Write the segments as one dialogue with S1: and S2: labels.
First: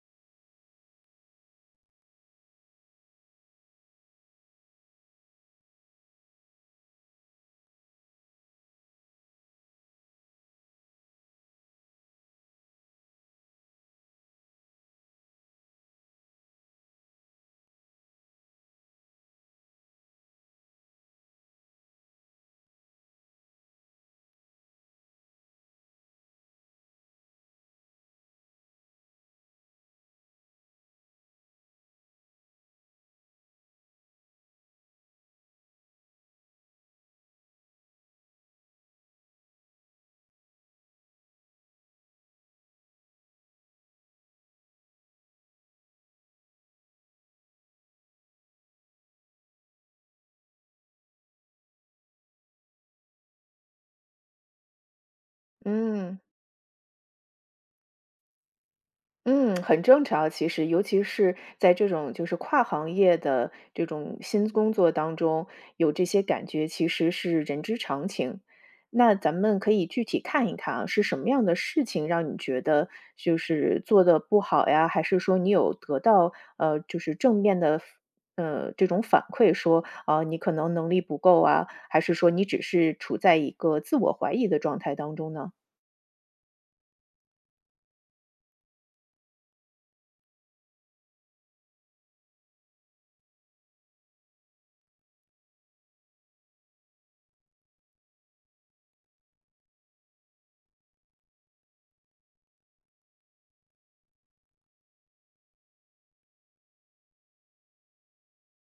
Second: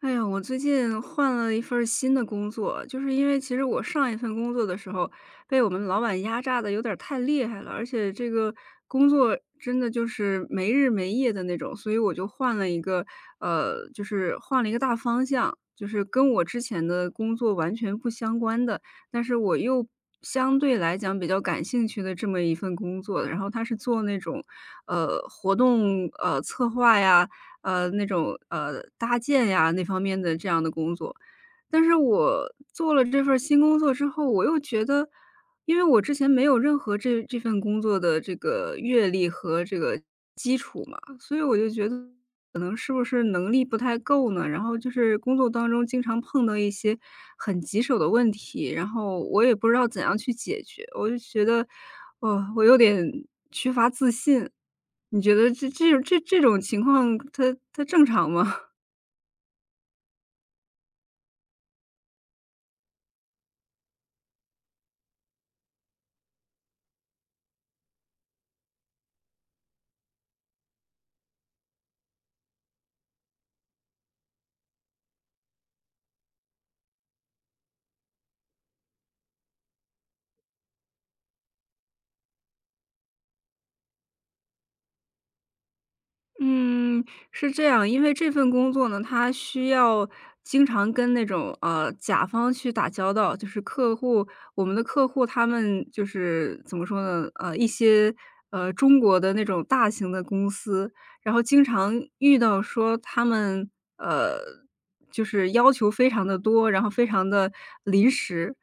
S1: 哎呀，我最近换了一份儿新的工作，就是因为其实我上一份工作的时候，被我们老板压榨的有点儿太厉害了，而且这个工作真的就是没日没夜的那种，所以我就换了一个，就是换了一个大方向，就是跟我之前的工作完全不相关的，但是我又相对来讲比较感兴趣的这么一份工作，然后他是做那种，呃，活动策划呀。那种，搭建呀那方面的这样的工作。但是我做了这份儿新工作之后，我又觉得，因为我之前没有任何这份工作的这个阅历和这个基础嘛，所以我就觉得可能是不是能力不太够呢？然后就是工作当中经常碰到一些很棘手的问题，然后我也不知道怎样去解决，我就觉得，哦，我有点缺乏自信。你觉得这这这
S2: 嗯
S1: 这种情况，它正常吗？
S2: 嗯，很正常。其实，尤其是在这种就是跨行业的这种新工作当中，有这些感觉其实是人之常情。那咱们可以具体看一看啊，是什么样的事情让你觉得就是做的不好呀？还是说你有得到就是正面的这种反馈说，啊你可能能力不够啊？还是说你只是处在一个自我怀疑的状态当中呢？
S1: 嗯，是这样，因为这份工作呢，它需要经常跟那种甲方去打交道，就是客户，我们的客户他们就是怎么说呢？呃，一些中国的那种大型的公司，然后经常遇到说他们呃就是要求非常的多，然后非常的临时，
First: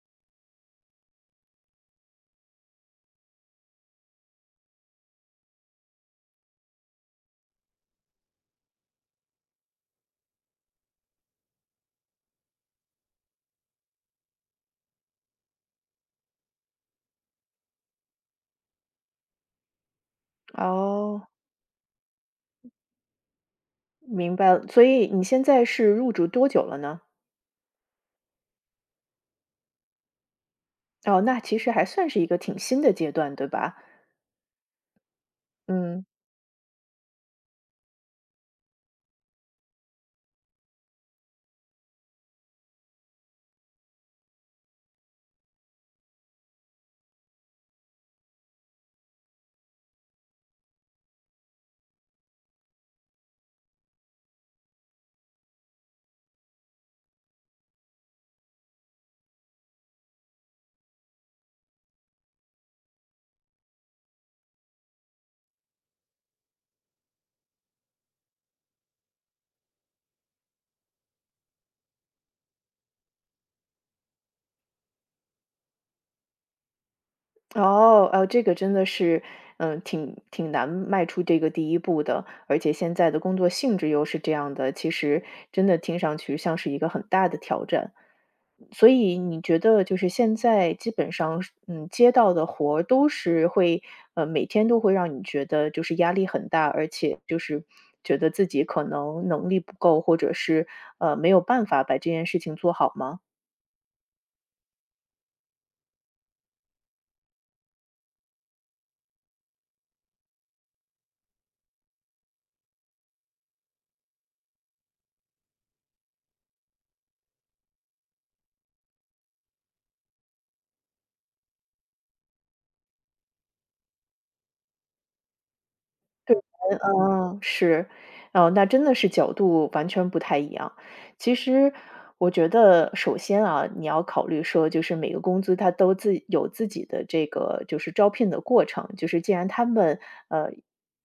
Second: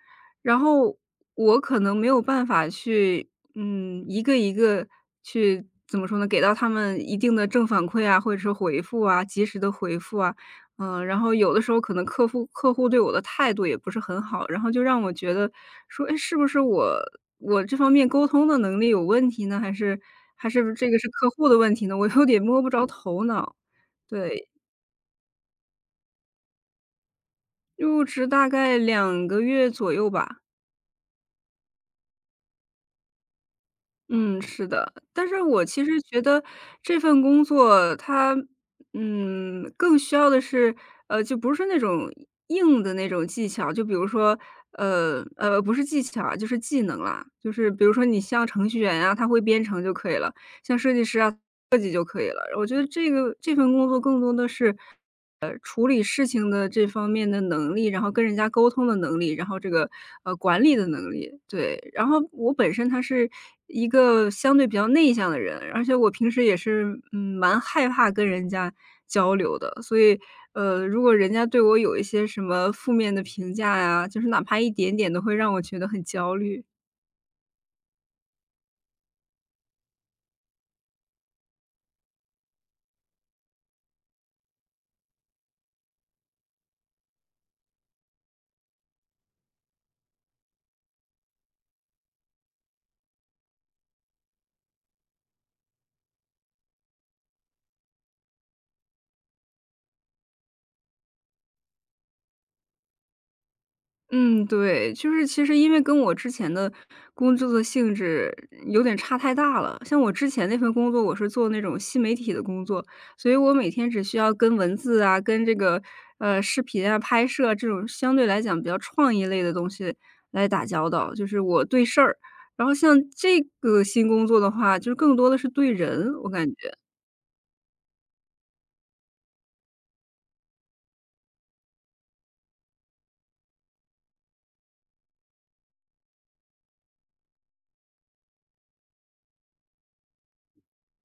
S1: 然后我可能没有办法去，嗯，一个一个去怎么说呢，给到他们一定的正反馈啊，或者是回复啊，及时的回复啊，嗯，然后有的时候可能客户对我的态度也不是很好，然后就让我觉得说，哎，是不是我这方面沟通的能力有问题呢？还是这个是
S2: 哦，
S1: 客户的问题呢？我有点摸不着头脑。
S2: 明
S1: 对，
S2: 白了，所以你现在是入职多久了呢？
S1: 入职大概两个月左右吧。
S2: 哦，那其实还算是一个挺新的阶段，对吧？
S1: 嗯，是的。但是我其实
S2: 嗯。
S1: 觉得这份工作它，嗯，更需要的是，就不是那种硬的那种技巧，就比如说，不是技巧啊，就是技能啦。就是比如说你像程序员啊，他会编程就可以了，像设计师啊，我觉得这个这份工作更多的是处理事情的这方面的能力，然后跟人家沟通的能力，然后这个，呃，管理的能力，对。然后我本身他是一个相对比较内向的人，而且我平时也是，嗯，蛮害怕跟人家交流的。所以，如果人家对我有一些什么负面的评价呀，就是哪怕一点点都会让我觉得很焦虑。
S2: 哦，这个真的是，嗯，挺难迈出这个第一步的，而且现在的工作性质又是这样的，其实真的听上去像是一个很大的挑战。所以你觉得就是现在基本上是嗯，接到的活儿都是会，每天都会让你觉得就是压力很大，而且就是觉得自己可能能力不够，或者是没有办法把这件事情做好吗？
S1: 嗯，对，就是其实因为跟我之前的工作的性质有点差太大了。像我之前那份工作，我是做那种新媒体的工作，所以我每天只需要跟文字啊、跟这个视频啊、拍摄啊这种相对来讲比较创意类的东西来打交道，就是我对事儿。然后像这个新工作的话，就是更多的是对人，我感觉，
S2: 嗯，哦，是，哦，那真的是角度完全不太一样。其实我觉得，首先啊，你要考虑说，就是每个公司它都自有自己的这个就是招聘的过程，就是既然他们呃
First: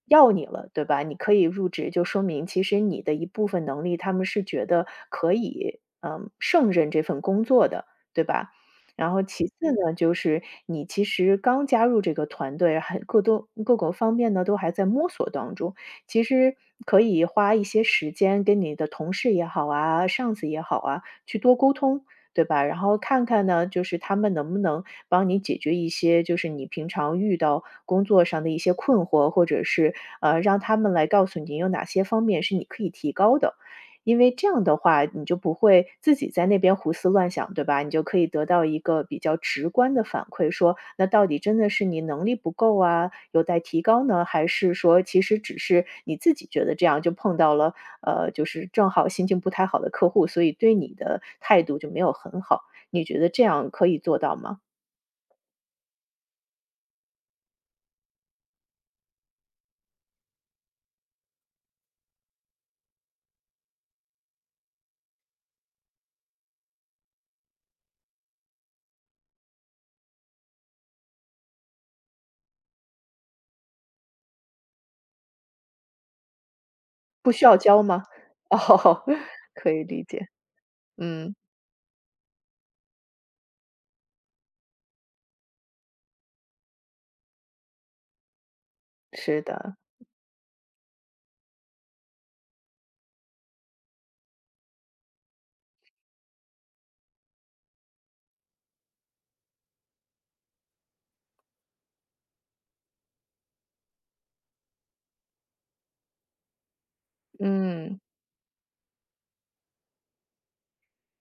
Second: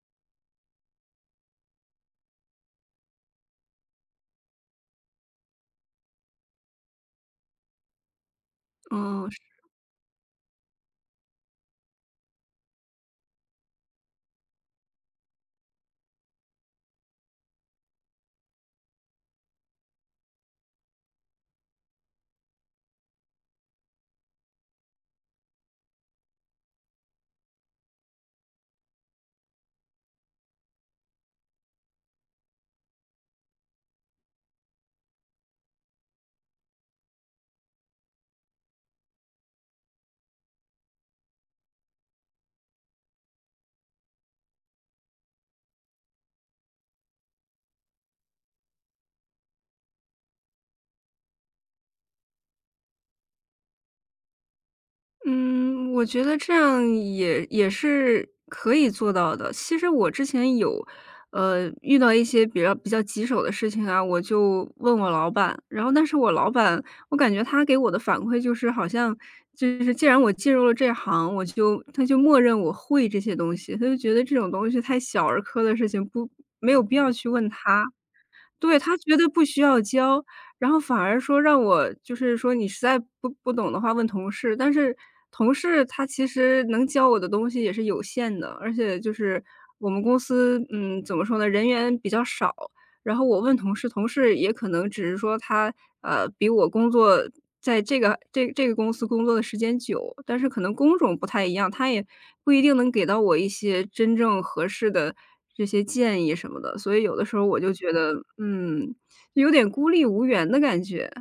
S2: 要你了，对吧？你可以入职，就说明其实你的一部分能力，他们是觉得可以嗯胜任这份工作的，对吧？然后
S1: 嗯。
S2: 其次呢，就是你其实刚加入这个团队，还各个方面呢都还在摸索当中。其实可以花一些时间跟你的同事也好啊、上司也好啊，去多沟通，对吧？然后看看呢，就是他们能不能帮你解决一些，就是你平常遇到工作上的一些困惑，或者是让他们来告诉你有哪些方面是你可以提高的。因为这样的话，你就不会自己在那边胡思乱想，对吧？你就可以得到一个比较直观的反馈，说那到底真的是你能力不够啊，有待提高呢，还是说其实只是你自己觉得这样就碰到了，就是正好心情不太好的客户，所以对你的态度就没有很好。你觉得这样可以做到吗？
S1: 嗯，我觉得这样也是可以做到的。其实我之前有，呃，遇到一些比较棘手的事情啊，我就问我老板，然后但是我老板，我感觉他给我的反馈就是好像就是既然我进入了这行，我就他就默认我会这些东西，他就觉得这种东西太小儿科的事情不没有必要去
S2: 不需
S1: 问
S2: 要教
S1: 他。
S2: 吗？
S1: 对，他
S2: 哦，
S1: 觉得不需
S2: 可
S1: 要
S2: 以理
S1: 教，
S2: 解，
S1: 然后反而
S2: 嗯，
S1: 说让我就是说你实在不懂的话问同事，但是同事他其实能教我的东西也是有限的，而且就是
S2: 是的，
S1: 我们公司，嗯，怎么说呢，人员比较少，然后我问同事，同事也可能只是说他比我工作在这个这个公司工作的时间久，但是可能工种不太一样，他也不一定能给到我一些真正合适的这些建议什么的，所以有的时候我就觉
S2: 嗯。
S1: 得，嗯，有点孤立无援的感觉。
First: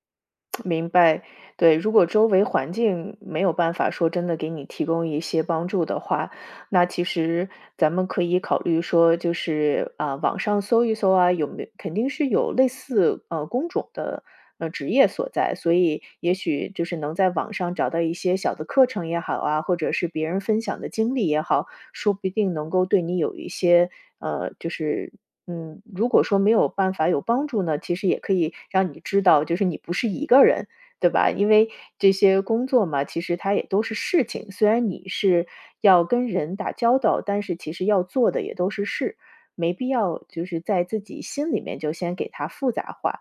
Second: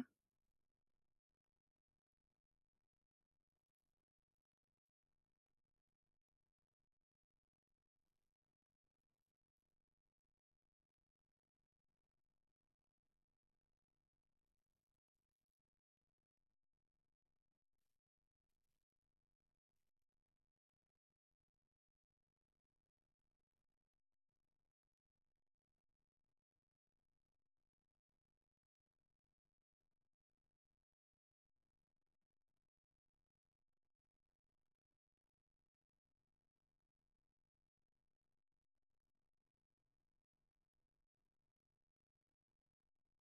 S2: 明白，对，如果周围环境没有办法说真的给你提供一些帮助的话，那其实咱们可以考虑说，就是啊，网上搜一搜啊，有没有肯定是有类似工种的职业所在，所以也许就是能在网上找到一些小的课程也好啊，或者是别人分享的经历也好，说不定能够对你有一些就是嗯，如果说没有办法有帮助呢，其实也可以让你知道，就是你不是一个人，对吧？因为这些工作嘛，其实它也都是事情，虽然你是要跟人打交道，但是其实要做的也都是事，没必要就是在自己心里面就先给它复杂化。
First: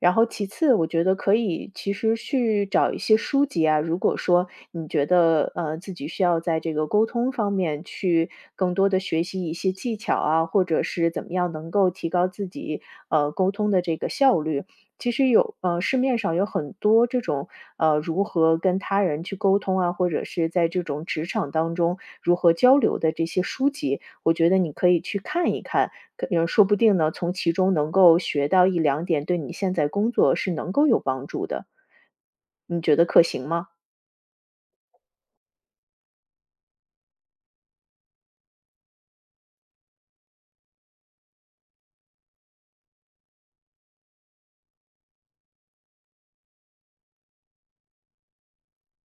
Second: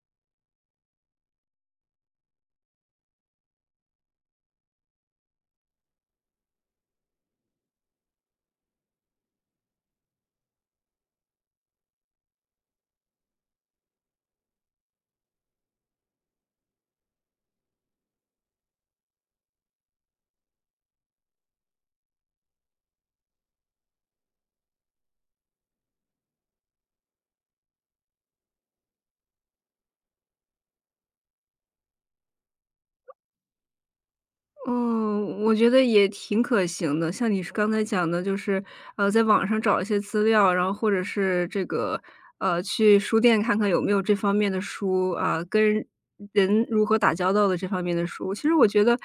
S2: 然后其次，我觉得可以其实去找一些书籍啊，如果说你觉得自己需要在这个沟通方面去更多的学习一些技巧啊，或者是怎么样能够提高自己沟通的这个效率，其实有市面上有很多这种如何跟他人去沟通啊，或者是在这种职场当中如何交流的这些书籍，我觉得你可以去看一看。可嗯，说不定呢，从其中能够学到一两点，对你现在工作是能够有帮助的，你觉得可行吗？
S1: 嗯，我觉得也挺可行的。像你是刚才讲的，就是，在网上找一些资料，然后或者是这个，去书店看看有没有这方面的书啊，跟人如何打交道的这方面的书。其实我觉得，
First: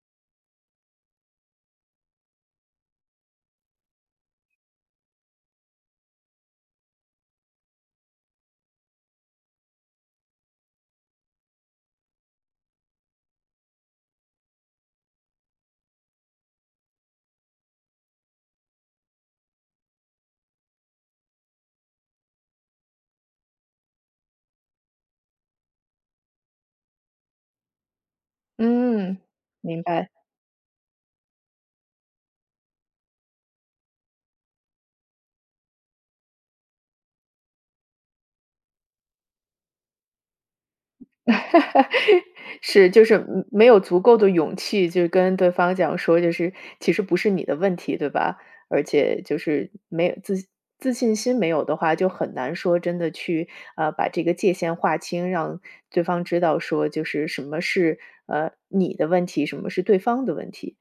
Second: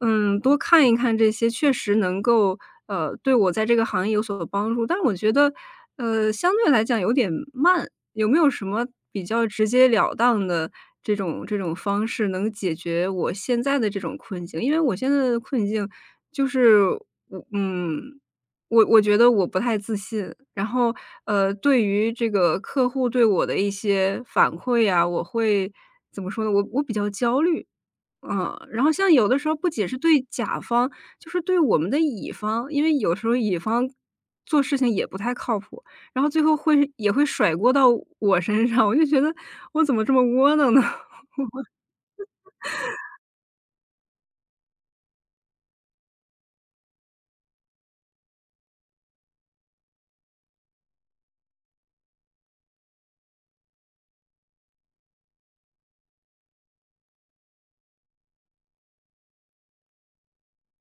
S1: 嗯，多看一看这些确实能够，对我在这个行业有所帮助。但我觉得，相对来讲有点慢。有没有什么比较直截了当的这种方式，能解决我现在的这种困境？因为我现在的困境就是我我觉得我不太自信，然后，呃，对于这个客户对我的一些反馈呀，我会怎么说呢？我比较焦虑。嗯，然后像
S2: 嗯，
S1: 有的时候不
S2: 明
S1: 仅是
S2: 白。
S1: 对甲方，就是对我们的乙方，因为有时候乙方做事情也不太靠谱，然后最后会也会甩锅到我身上，我就觉得我怎么这么窝囊呢？
S2: 是，就是嗯没有足够的勇气，就跟对方讲说，就是其实不是你的问题，对吧？而且就是没有自信心没有的话，就很难说真的去把这个界限划清，让对方知道说就是什么是你的问题，什么是对方的问题。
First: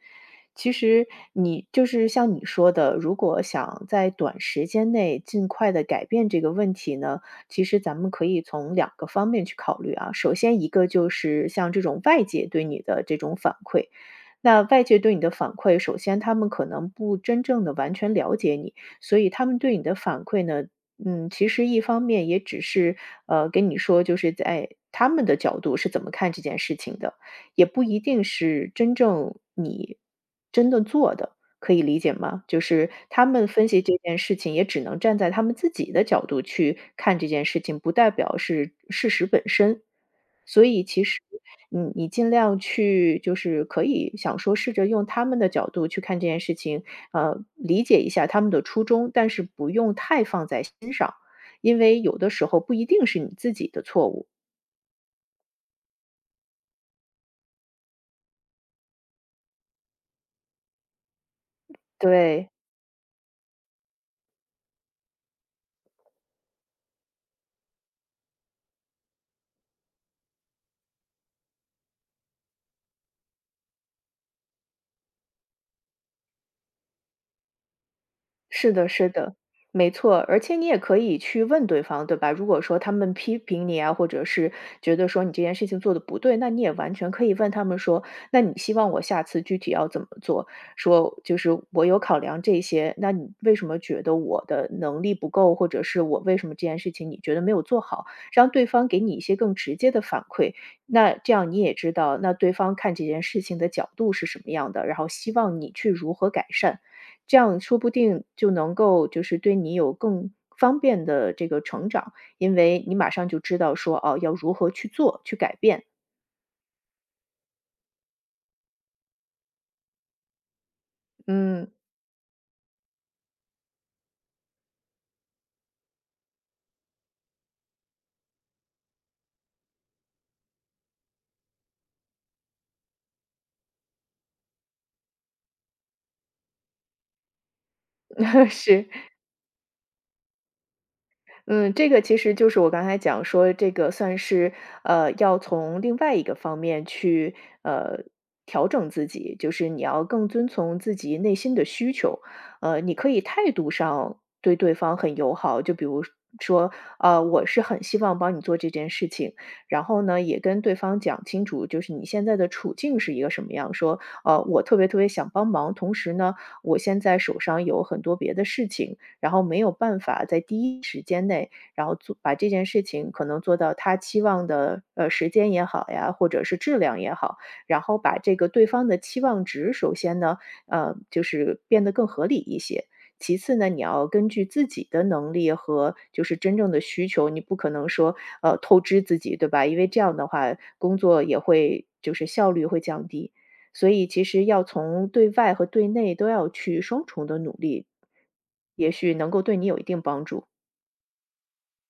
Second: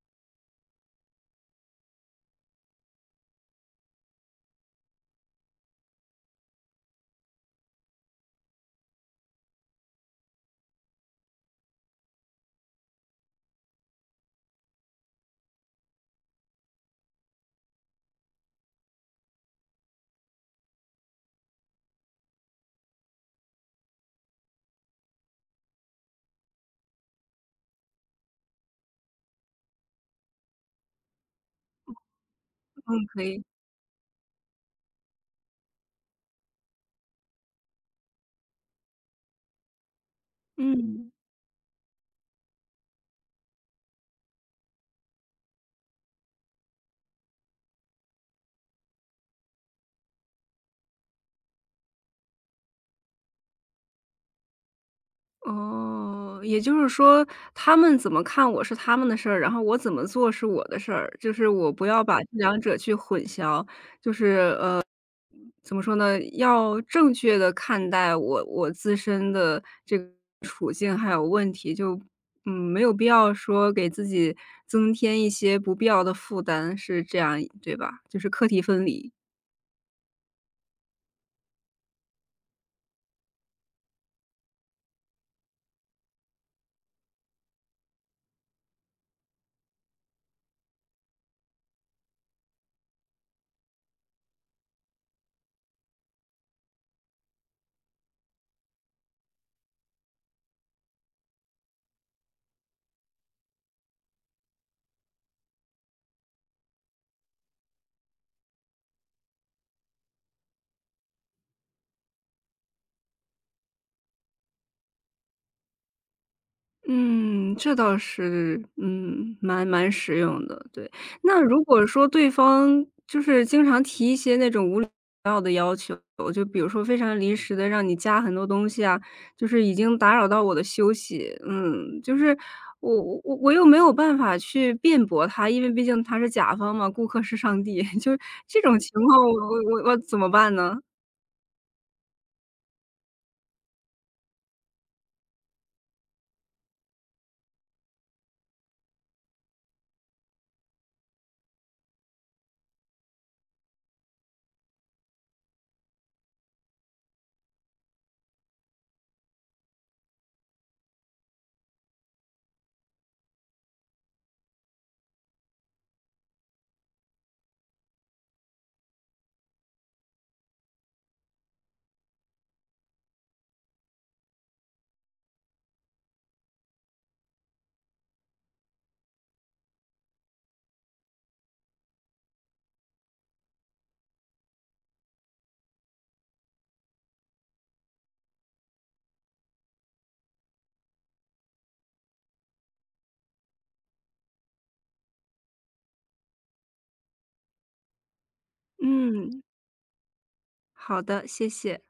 S2: 其实你就是像你说的，如果想在短时间内尽快的改变这个问题呢，其实咱们可以从两个方面去考虑啊。首先一个就是像这种外界对你的这种反馈，那外界对你的反馈，首先他们可能不真正的完全了解你，所以他们对你的反馈呢，嗯，其实一方面也只是跟你说，就是在他们的角度是怎么看这件事情的，也不一定是真正你真的做的，可以理解吗？就是
S1: 嗯，可
S2: 他
S1: 以。
S2: 们分析这件事情，也只能站在他们自己的角度去看这件事情，不代表是事实本身。所以其
S1: 嗯，
S2: 实嗯，你尽量去就是可以想说试着用他们的角度去看这件事情，理解一下他们的初衷，但是不用太放在心上，因为有的时候不一定是你自己的错误。
S1: 哦，也就是说他们怎么看我是他们的事儿，然后我怎么做是我的事儿，就是我不要把这
S2: 对。
S1: 两者去混淆。怎么说呢？要正确的看待我自身的这个处境还有问题，就，嗯，没有必要说给自己增添一些不必要的负担，是这样对吧？就是课题
S2: 是
S1: 分
S2: 的，是
S1: 离。
S2: 的，没错。而且你也可以去问对方，对吧？如果说他们批评你啊，或者是觉得说你这件事情做的不对，那你也完全可以问他们说：“那你希望我下次具体要怎么做？”说就是我有考量这些，那你为什么觉得我的能力不够，或者是我为什么这件事情你觉得没有做好？让对方给你一些更直接的反馈，那这样你也知道，那对方看这件事情的角度是什么样的，然后希望你去如何改善。这样说不定就能够就是对你有更方便的这个成长，因为你马上就知道说，哦，要如何去做、去改变。
S1: 嗯，这倒是，嗯，蛮实用的，对。那如
S2: 嗯，
S1: 果说对方就是经常提一些那种无求，就比如说非常临时的让你加很多东西啊，就是已经打扰到我的休息。嗯，就是我又没有办法去辩驳他，因为毕竟他是甲方嘛，顾客是上帝，就是 这种
S2: 是。
S1: 情况我怎么办呢？
S2: 嗯，这个其实就是我刚才讲说，这个算是要从另外一个方面去呃调整自己，就是你要更遵从自己内心的需求。你可以态度上对对方很友好，就比如说，我是很希望帮你做这件事情，然后呢，也跟对方讲清楚，就是你现在的处境是一个什么样，说，我特别特别想帮忙，同时呢，我现在手上有很多别的事情。然后没有办法在第一时间内，然后做把这件事情可能做到他期望的时间也好呀，或者是质量也好，然后把这个对方的期望值，首先呢，就是变得更合理一些。其次呢，你要根据自己的能力和就是真正的需求，你不可能说透支自己，对吧？因为这样的话，工作也会就是效率会降低。所以其实要从对外和对内都要去双重的努力，也许能够
S1: 嗯，
S2: 对你有一定帮助。
S1: 好的，谢谢。